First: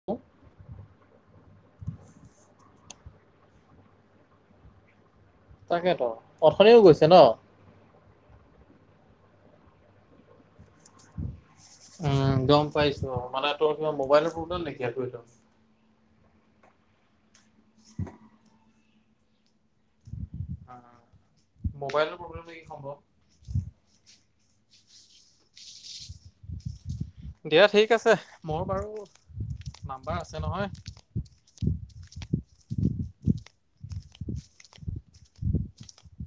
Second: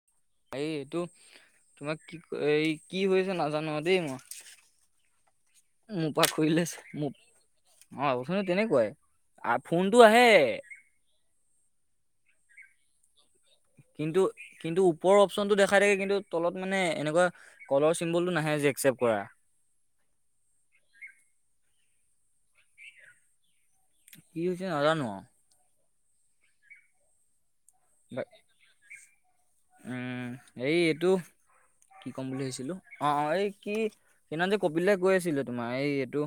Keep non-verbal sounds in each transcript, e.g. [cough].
[unintelligible] এইটো তোমাক কি এই কি হৈছে নাজানো দেই মই মো তাকেতো পা খুইলে অথনিও ছে গৈছে ন মো- অ উঠনি তেনেকুৱাই আ ফোনটো আহে উম গম পাইছো অ মানে তোৰ কিবা কিন্তু মোবাইলৰ প্ৰব্লেম কিন্তু নেকি আৰু ওপৰৰ এইটো অপশ্যনটো দেখাই থাকে কিন্তু তলত মানে এনেকুৱা কলৰ চিম্বলটো নাহে যে একচেপ্ট কৰা মোবাইলৰ প্ৰব্লেমটো নেকি সম্ভৱ কি হৈছে নাজানো আও দিয়া ঠিক আছে মই বাৰু উ নাম্বাৰ আছে নহয় সেৰি এইটো কি ক'ম বুলি ভাবিছিলো অ এই কি সেইদিনাখন যে কপিল দাই কৈ আছিলে তোমাৰ এইটো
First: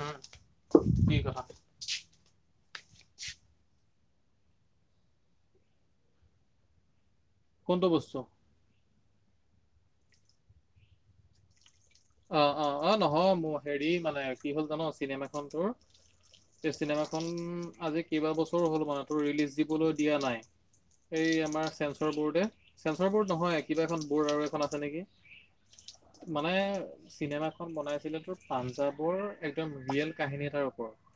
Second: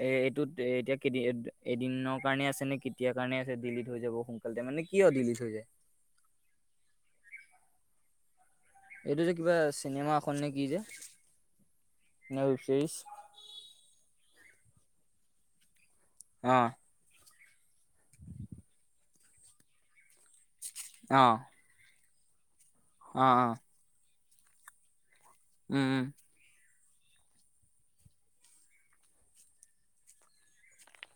উম এইটোত এতিয়া কি কেদিন কথা এদিনৰ কাৰণে আছে নে কেতিয়াৰ কাৰণে আছে দিলিট হৈ যাব সো কালে মানে কিয় দিলিট হৈ যায় কোনটো বস্তু এইটো যে কিবা চিনেমা এখন নে কি যে অ ৱেব অ অ ছিৰিজ। নহয় মোৰ হেৰি মানে কি হ'ল জান চিনেমা খন অ', তোৰ চিনেমা খন আজি কেইবা বছৰো হ'ল মানে তোৰ ৰিলিছ দিবলে দিয়া নাই অ', এই আমাৰ ছেলচ চৰ বৰ্ডে চেঞ্চৰ বৰ্ড অ', অ', নহয় কিবা এখন বৰ্ড আৰু এখন আছে নেকি উম উম মানে চিনেমা খন বনাইছিল তো পাঞ্জাৱৰ একদম ৰিয়েল কাহিনী এটাৰ ওপৰত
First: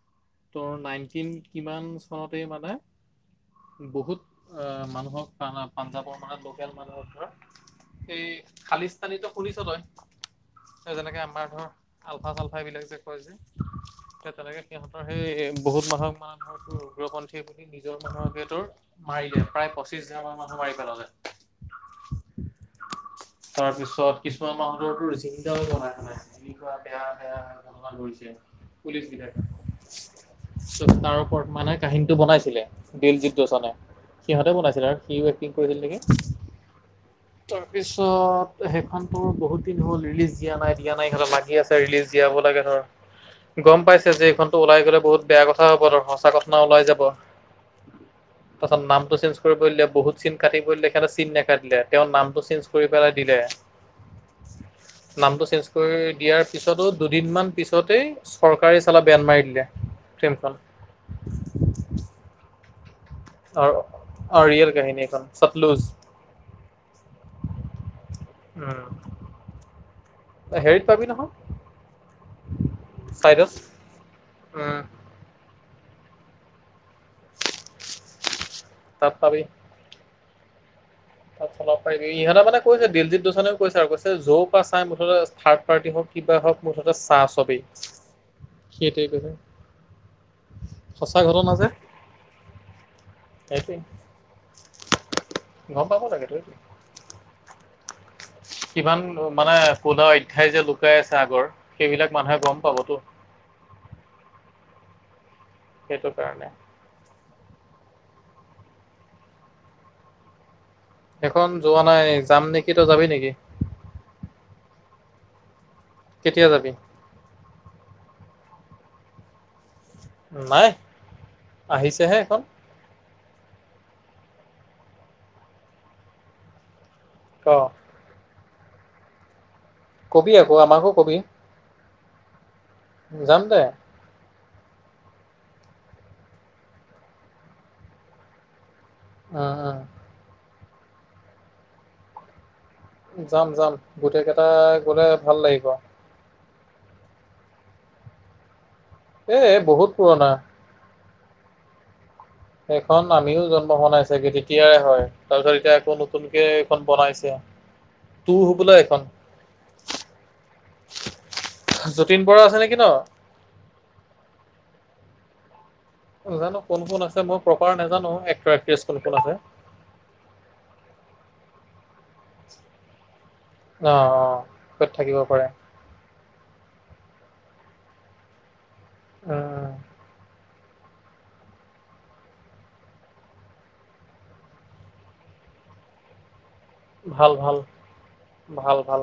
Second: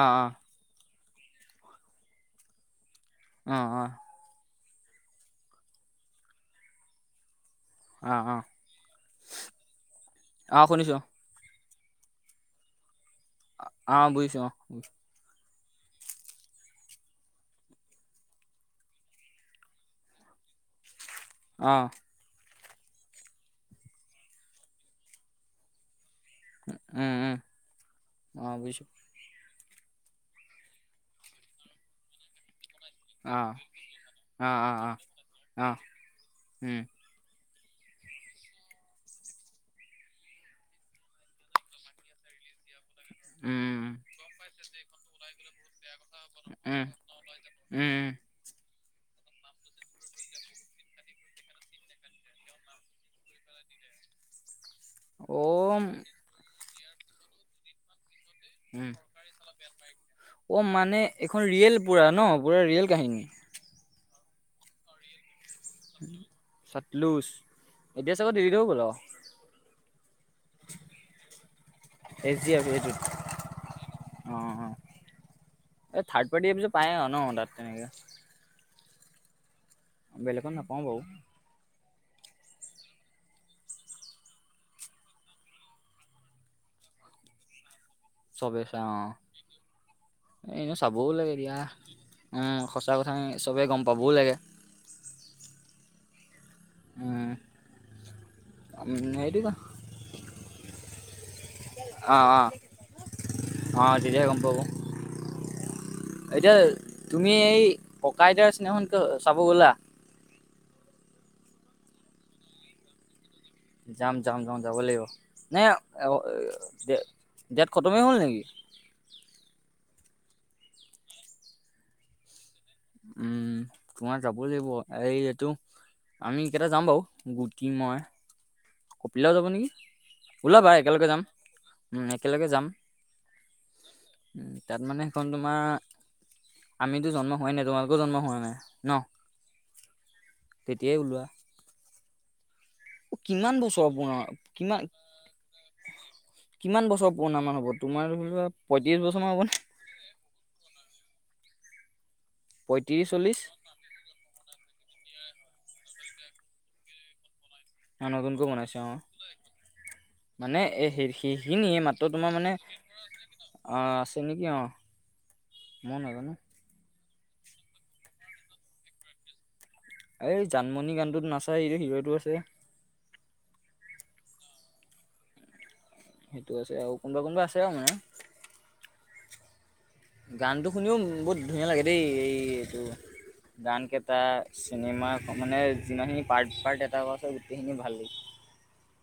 অ অ ত নাইনটিন কিমান চনতে মানে অ', অ', বহুত আহ মানুহক পাঞ্জাৱৰ মানে লোকেল মানুহক ধৰক অ', এই অ', খালিস্তানী ত শুনিছ তই অ', শুনিছোঁ যেনেকে আমাৰ ধৰ আলফা-চালফা এইবলাক যে কয় অ', যে বুজিছোঁ অ', তেনেকে সিহঁতৰ সেই বহুত মানুহক মানে উগ্ৰপন্থী বুলি নিজৰ মানুহকে তোৰ মাৰিলে প্ৰায় পঁচিশ হাজাৰ মান মানুহ মাৰি পেলালে অ তাৰপিছত কিছুমান মানুহৰটো ছিঙডাল লগাই থোৱা নাই এনেকোৱা বেয়া উম, উম, বেয়া অসন্মান কৰিছে অ', বুজিছোঁ পুলিচ বিলকে তাৰ ওপৰত মানে কাহিনীটো বনাইছিলে দিলজিত অ', দোচনে অ', সিহঁতে অ', বনাইছিল অ', আৰু সিও এক্টিং অ', কৰিছিল নেকি। উম', তাৰ পিছত, সেইখন তোৰ বহুত দিন হ'ল ৰিলিজ দিয়া নাই - দিয়া নাই সিহঁতে লাগিয়ে আছে', ৰিলিজ দিয়াব লাগে ধৰ', গম উম, পাইছে যে এইখনতো ওলাই গ'লে বহুত বেয়া কথা হ'ব ধৰ সঁচা ঘটনা উম, ওলাই যাব', উম', - উম', তাৰ পিছত নামটো চেঞ্জ কৰিব দিলে বহুত চিন কাটিব দিলে তেখেতে চিন নাকাটিলে', তেওঁৰ নামটো চেঞ্জ কৰি পেলাই দিলে, নামটো চেঞ্জ অ' কৰি দিয়াত', পিছতো দুদিনমান পিছতেই চৰকাৰে উম, চালা বেন মাৰি দিলে, ফ্লিমখন', অ', মানে এইখন ৰিয়েল পোৰা ন, পোৰা ৰিয়েল কাহিনী', অ', - অ', ৰিয়েল কাহিনী এখন', উম', -উম', চাতলুজ, এতিয়া চাবা দেৰিকৈ ল'ব', তই হেৰিত পাবি এইচ ডি এফ এইটোত নহয়, চাইডছ, অ', অ', উম', এই থাৰ্ড পাৰ্টিয়ে এবোৰ যে পাই আৰু ন তাত তেনেকে', তাত পাবি', বেলেগত নাপাওঁ বাৰু', তাত চলাব পাৰিবি, ইহঁতৰ মানে কৈছে দিলজিৎ দোসাঞ্জেও কৈছে আৰু কৈছে 'জো পাছ আয়ে' মুঠতে থাৰ্ড পাৰ্টি হওঁক ', কিবা হওঁক, মুঠতে চাহ চবেই', চবে চাও সেইটোৱে অ', কৈছে এই এনেও চাবও সঁচা লাগে ঘটনা দিয়া, যে উম', সঁচা কথাখিনি চবেই সেইটোৱে গম পাবও লাগে', গম পাব লাগেতো', উম', কিমান উম, ও সেইটো ক মানে কোলা অধ্যায় যে লুকাই আছে আগৰ সেইবিলাক মানুহে গম পাবতো', অহ', তেতিয়াহে গম পাব, সেইটো কাৰণে এতিয়া', তুমি এই ককা - আইতাৰ চিনেমাখনক চাব গ'লা? সেইখন যোৱা নাই যাম নেকি, তই যাবি নেকি? যাম - যাম - যাম যাব লাগিব, নে অ', - কেতিয়া এ', যাবি -ই', ডেট খটমেই হ'ল নেকি? নাই, আহিছে হে সেইখন', উম', তোমাৰ যাবই লাগিব এই - এইটো, আমি কেইটা যাম বাৰু', ক গুটি মই', কপিল দা ও যাব নেকি? কবি আকৌ ওলাবা আমাকো একেলগে কবি যাম, উম', একেলগে যাম', যাম দে', উম', তাত মানে সেইখন তোমাৰ', আমিতো জন্ম হোৱাই নাই, তোমালোকো জন্ম হোৱা নাই ন', অহ', -অহ', -অহ', এতিয়াই ওলোৱা', অ, যাম কিমান - যাম, বছৰ পুৰণা গোটেই কেইটাই কিমান গ'লে ভাল লাগিব', কিমান বছৰ পুৰণা মান হ'ব, তোমাৰ ধৰি লোৱা? পয়ত্ৰিছ বছৰ', মান এ', - হ'বনে এই', বহুত পুৰণা', সেইখন পঁয়ত্ৰিশ চল্লিশ আমিও জন্ম হোৱা নাই চাগে তেতিয়াৰে হয়, তাৰপিছত এতিয়া আকৌ নতুনকে এইখন বনাইছে', এয়া টু নতুনকৈ হবলা বনাইছে অ', এইখন মানে এ সেই', - সেইখিনিয়ে মাত্ৰ যতীন তোমাৰ বৰা মানে', আছে নেকি ন অহ', আছোঁ নেকি? অ', মই নাজানো নাজানোঁ কোন কোন আছে মই প্ৰপাৰ নাজানোঁ এক্টৰ - এক্ট্ৰেছ কোন কোন আছে', এই জানমণি গানটোত নচা এইটো হিৰোটো আছে', অ', - অ', তাত থাকিব পাৰে', সেইটো আছে আৰু কোনোবা কোনোবা আছে আৰু মানে', অহ', গানটো শুনিও উম', বহুত ধুনীয়া লাগে দেই এই - এইটো', গান কেইটা, চিনেমা মানে যিমানখিনি পাৰ্ট-পাৰ্ট আছে', ভাল ভাল গোটেইখিনি লাগিছে ভাল ভাল।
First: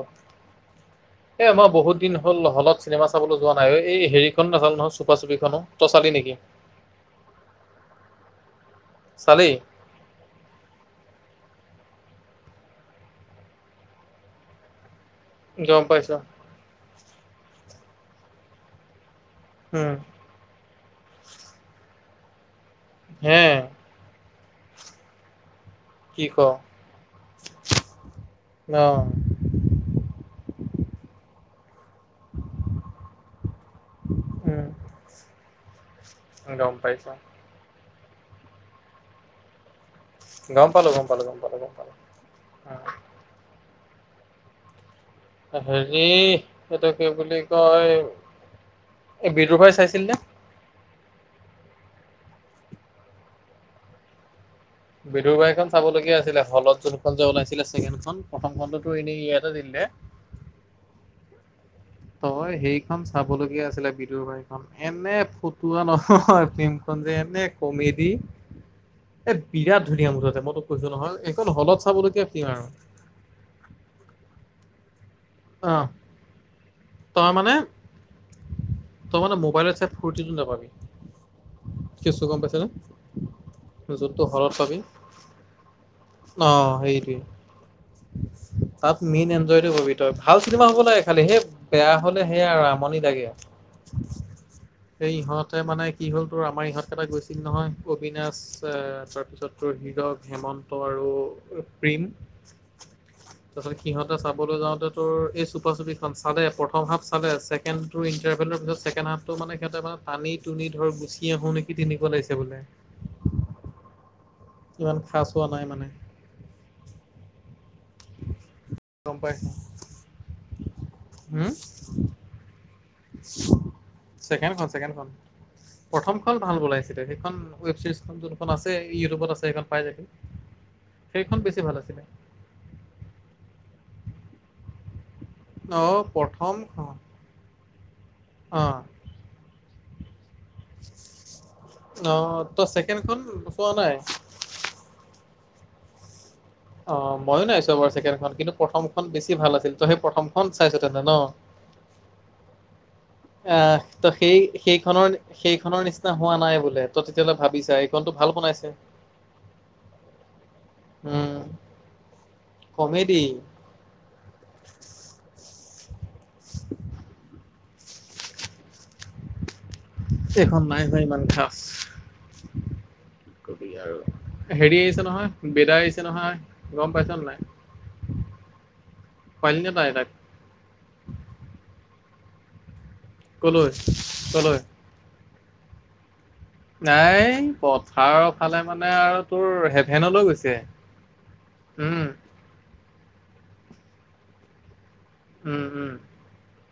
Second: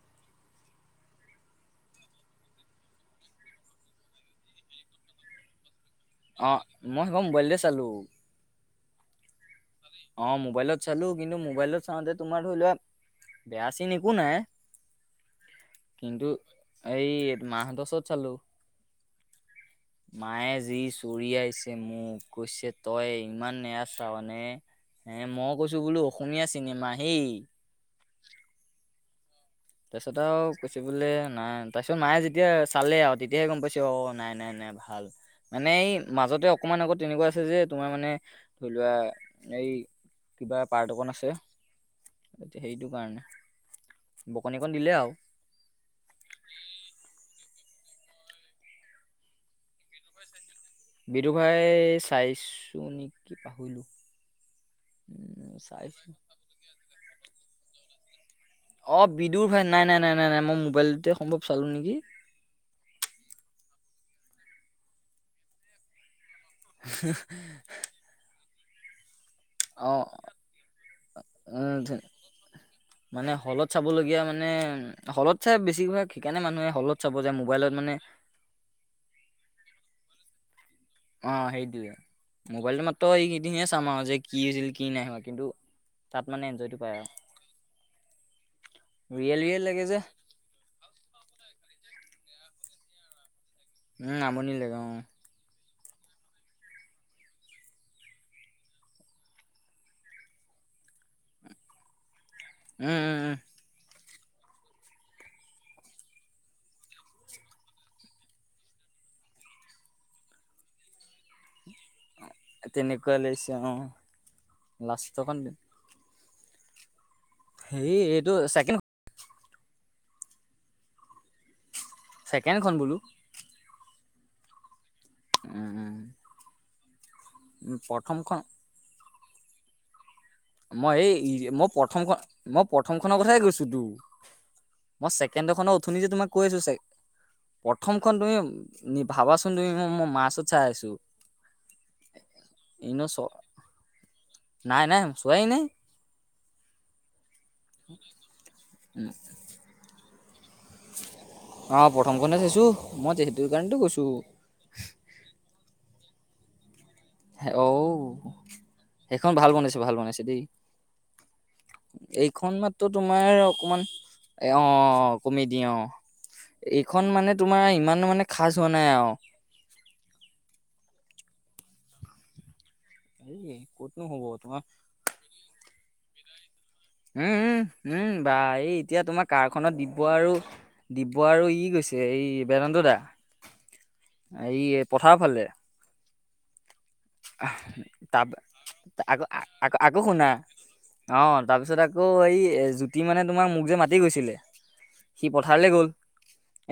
[unintelligible] এ আমাৰ বহুত দিন হ'ল হলত চিনেমা চাবলৈ যোৱা নাই এই হেৰিখন নহ'ল নহয় চুপা চুপি খনো তই চালি নেকি? অঁ মই সেইখন মোবাইলতে চালোঁ। চালি অঁ মোবাইলত চালো কিন্তু মোবাইলত চাওঁতে তোমাৰ ধৰি লোৱা। বেয়া চিন একো নাই। গম পাইছো কিন্তু এই মা হঁতৰ ওচৰত চালোঁ। উম মায়ে যি চৰিয়াছে মোক কৈছে তই হে ইমান এয়া চাৱ নে। এ মই কৈছোঁ বোলো অসমীয়া চিনেমা সেই - অঁ তাৰপিছত আৰু কৈছে বোলে নাই তাৰপিছত মায়ে যেতিয়া চালে আৰু তেতিয়াহে গম পাইছে অ নাই নাই উম, নাই। ভাল মানে এই মাজতে গম অকণমান আগত পাইছা। তেনেকুৱা আছে যে তোমাৰ মানে ধৰি লোৱা এই- কিবা গম পালো, পাৰ্ট গম অকণ পালো, আছে গম পালো, গম পালো। এতিয়া সেইটো কাৰণে বকনি অকণ দিলে আৰু। হেৰি এইটো কি বুলি কয় এই বিদুৰভৰাই চাইছিল নে। বিদুৰ ভাই চাইছো নেকি পাহৰিলোঁ বিদুৰ বাই খন চাবলগীয়া আছিলে হলত ৰোদ খন যে ওলাইছিলে চেকেণ্ড খন। প্ৰথম খনটো অ এনে বিদুৰ ইয়াতে ভাই দি নাই দিলে। নাই নাই নাই নাই মই মোবাইলটোতে সম্ভৱ চালো নেকি? তই সেইখন চাব লগীয়া আছিলে বিদুৰভাইখন এনে ফটুৱা নহয়। ফ্লিমখন যে এনে কমেডি এ- বিৰাট অ ধুনীয়া মুঠতে মই তোক কৈছো নহয় এইখন উম হলত ধুন- চাবলগীয়া কি আৰু। মানে হলত চাবলগীয়া মানে হলত চাই অ', বেছিভাগ সেইকাৰণে মানুহে হলত। চাব তই যায় মানে মোবাইলত তই মানে মোবাইলত চাই ফুৰ্তিটো নাপাবি। অঁ কেচটো গম সেইটোৱেই পাইছনে? মোবাইলত মাত্ৰ এইকেইদিনে চাম আৰু যে কি হৈছিল কি নাই হোৱা কিন্তু। তাত মানে অঁ এনজয়টো পায় আৰু সেইটোৱে তাত মেইন ৰিয়েল ৰিয়েল এনজয়টো লাগে পাবি যে তই- ভাল চিনেমা হ'ব লাগে খালি সেই বেয়া হ'লে সেয়াই আমনি লাগে আৰু। উম আমনি লাগে অ উম সেই ইহঁতে মানে- কি হ'ল তোৰ আমাৰ ইহঁতকেইটা গৈছিল নহয়, অবিনাশ তাৰপিছত তোৰ হিৰক হেমন্ত আৰু- প্ৰেম। উম উম উম। তাৰ পাছত সিহতে চাবলৈ যাওঁতে তোৰ এই চুপা চুপীখন চালে। প্ৰথম হাফা চালে ছেকেণ্ডটো ইণ্টাৰভেলৰ পিছত ছেকেণ্ড হাফটো মানে সেতে মানে টানি টুনি ধৰ গুচি আহো নিকি - কি তেনেকুৱা লাগিছে বোলে। এনেকুৱা লৈছে অঁ অঁ। ইমান খাচ হোৱা নাই মানে। হে এইটো ছেকেণ্ড- গম পাইছা হু। ছেকেণ্ডখন বোলো। ছেকেণ্ডখন ছেকেণ্ডখন। উম উম প্ৰথমখন ভাল উলাইছিলে সেইখন উম, ৱেব চিৰিজ খন প্ৰথমখন যোনখন আছিল। ইউটিউবত আছে সেইখন পাই যাবি। মই এই সেইখন বেছি মই ভাল আছিলে প্ৰথমখন মই প্ৰথম খনৰ কথাই কৈছো তো। মই ছেকেণ্ডখনৰ অ উঠুনি যে তোমাক কৈছো চা- প্ৰথমখন প্ৰথমখন অ তুমি ভাবাচোন তুমি ম ম মা চত- অ তই এনে চ ছেকেণ্ডখন পোৱা নাই? নাই নাই চোৱাই নাই। অ মইয়ো নাইছো বাৰু ছেকেণ্ডখন কিন্তু প্ৰথমখন বেছি ভাল আছিল, ত' সেই প্ৰথমখন চাইছ তেনে ন? অ প্ৰথম খনে চাইছো, মই যে আহ ত' সেই সেইখনৰ সেইখনৰ নিচিনা হোৱা নাই বোলে। তই তেতিয়াহ'লে ভাবিছা অউ, এইখনতো ভাল বনাইছে। সেইখন ভাল বনাইছে ভাল বনাইছে দেই। উম এইখন মাত্ৰ কমেডি তোমাৰ অকমান এ অ অ অ কমেডী অ, এইখন মানে তোমাৰ ইমানো মানে খাজ হোৱা নাই আও। এখন নাই হোৱা ইমান খাঁচ। এই ক'ত নো হব তোমা নহয় বেদাই আহিছে নহয়। গম পাইছ নে উম নাই? উম, উম বা এই এতিয়া তোমাৰ পালি নে কাৰখনত তই তাক? ডিব্য আৰু ডিব্য আৰু ই গৈছে এই বেদান্ত দা। ক'লৈ ক'লৈ? এই পথাৰৰ ফালে। নাই পথাৰৰ তাৰ ফালে মানে আৰু আকৌ তোৰ আকৌ আকৌ হেভেনলৈ শুনা। গৈছে অ তাৰপিছত উম আকৌ এই জ্যোতি মানে তোমাৰ মোক যে মাতি গৈছিলে! সি উম পথাৰলৈ গ'ল। উম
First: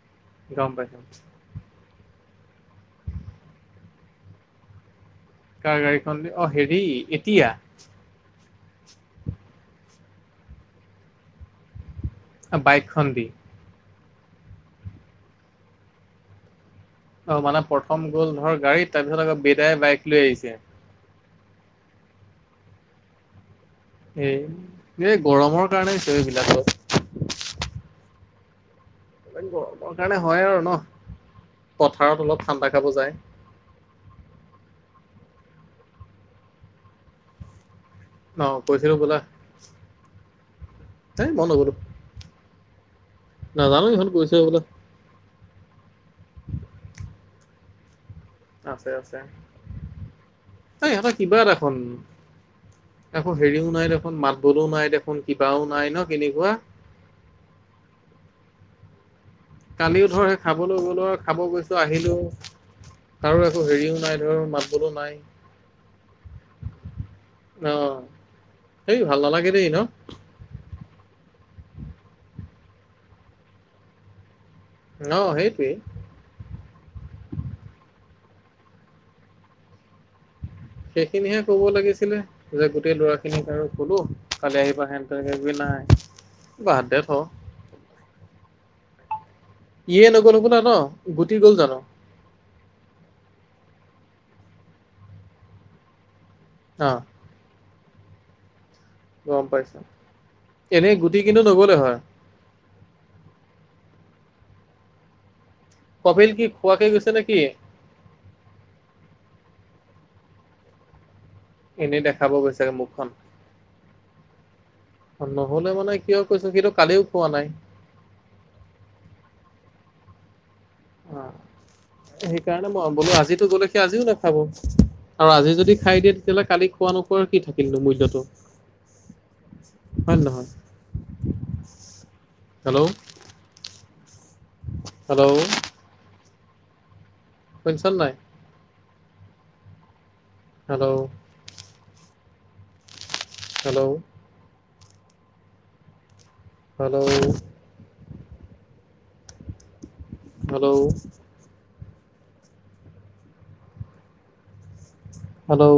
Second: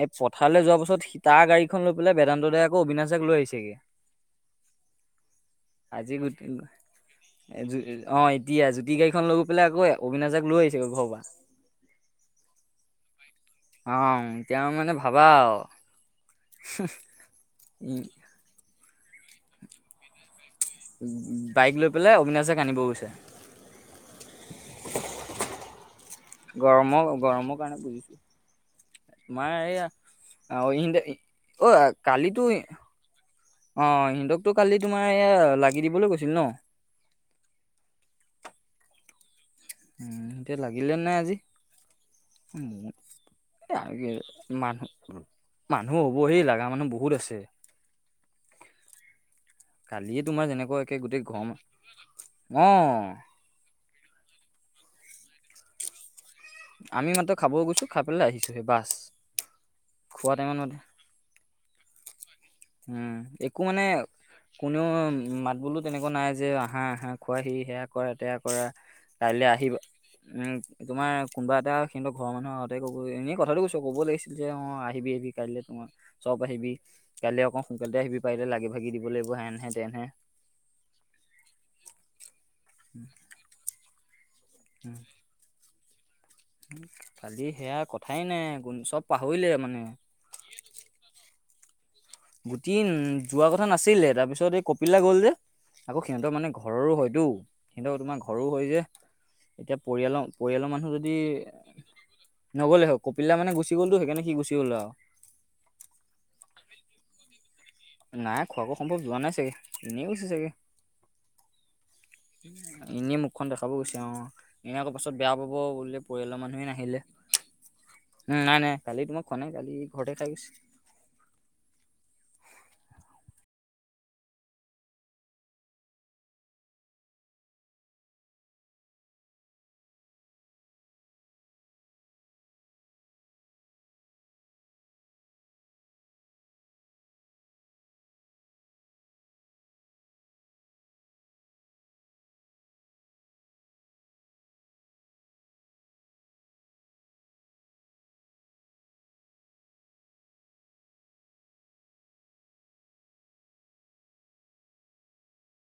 এই পথাৰলৈ গম যোৱাৰ পাইছো পাছত সি তাৰ গাড়ীখন লৈ বোলে বেদান্ত দাই আকৌ অবিনাশক দাক লৈ আহিছেগে। কাৰ আজি গাড়ীখন দি অ হেৰি এতিয়া [unintelligible] অ এতিয়া জ্যোতি গাড়ীখন লৈ গৈ পেলাই আকৌ অবিনাশ দাক লৈ আহিছে ঘৰৰ পৰা। বাইকখন দি। অ এতিয়া আৰু মানে ভাবা আও। [unintelligible] অ মানে প্ৰথম ই- গ'ল ধৰ গাড়ীত তাপিছত আকৌ বেদাই বাইক লৈ আহিছে। বাইক লৈ পেলাই অবিনাশক আনিব গৈছে। এই, এই গৰমৰ কাৰণে হৈছে অ এইবিলাক। গৰমৰ গৰমৰ কাৰণে বুজিছো। তোমাৰ গৰমৰ কাৰণে হয় এইয়া আৰু ন অইন দই অই কালিতো বুজায়। অ সিনদকটো কালি তোমাৰ এয়া লাগি দিবলৈ কৈছিল ন? অ কৈছিল হবলা। উম এতিয়া লাগিলে নে আজি? মই নগলো নাজানো আৰু ইহঁত কি গৈছে বোলা মানুহ মানুহ হ'ব সেই লগা মানুহ বহুত আছে। আছে আছে। কালিয়ে তোমাৰ যেনেকুৱা এই একে ইহঁতৰ গোটেই কিবা এটাখন গৰমত, অঁ। একো হেৰিও নাই দেখোন মাত বোলো নাই দেখোন কিবাও নাই ন' কেনেকুৱা? আমি মাত্ৰ খাবও গৈছো খাই পেলাই আহিছো হে বাচ। কালিও ধৰ সেই খাবলৈ গলো আৰু খাব গৈছো আহিলো। উম কাৰো একো মানে হেৰিও নাই ধৰ মাত কোনেও বোলো নাই মাত বোলো তেনেকুৱা নাই যে আঁহা আঁহা। খোৱাহি অ সেয়া কৰা তেয়া কৰা সেই ভাল কাইলে নালাগে দেই আহিবা। ন উম তোমাৰ কোনবা এটা সিহনত ঘৰ মানুহ আগতে কবৈ এনেই কথাটো কৈছো ক'ব লাগিছিল। যে অঁ আহিবি অ আহিবি কাইলে সেইটোৱেই তোমা চব আহিবি কালি অকৌ সোনকালটে আহিবি পাৰিলে লাগি- ভাগি দিব লাগিব হেনহে-তেনহে। সেইখিনিহে ক'ব লাগিছিলে যে গোটেই ল'ৰা খিনিক আৰু কলো কালি আহিবা সেন তয় সেই বুলি নাই। বাদ দে থ কালি সেয়া কথাই নাই কোন চব পাহৰিলে মানে। ইয়ে নগ'ল হবলা ন! গুটি গ'ল জানো? গুটি উন যোৱা কথা নাছিলে তাপিছত এই কপিলে গ'ল যে আকৌ সিহঁতৰ মানে ঘ অ ঘৰৰো হয়তো সিন্তৰ তোমাৰ ঘৰো হয় যে। গম এতিয়া পাইছো পৰিয়ালৰ পৰিয়াল মানুহ এনেই যদি গুটি কিন্তু নগ'লে হয় নগ'লে হয়। কপিলা মানে গুচি গলটো সেইকাণে সি গুচি গল আও। কপিল কি খোৱাকে গৈছে নেকি? নাই খোৱাকো সম্ভৱ যোৱা নাই চাগে, এনেই গৈছে চাগে। এনেই দেখাব গৈছে এনেই মুখখন দেখাব গৈছে অ এয়াক পাছত বেয়া পাব নহ'লে মানে বুলিলে কিয় পৰিয়াল কৈছো মানুহে সিটো নাহিলে। কালিও খোৱা নাই উম নাই নাই কালি তোমাক খোৱা নাই কালি ঘৰতে খায় গৈছে। অ' [inaudible] সেইকাৰণে মই বোলো আজিতো গ'লেকে আজিও নাখাব। আৰু আজি যদি খাই দিয়ে তেতিয়াহ'লে কালি খোৱা নোখোৱাৰ কি থাকিল নো মূল্যটো। [inaudible] হয় নহয়। হেল্ল' হেল্ল' শুনছন নাই? Hello hello hello hello hello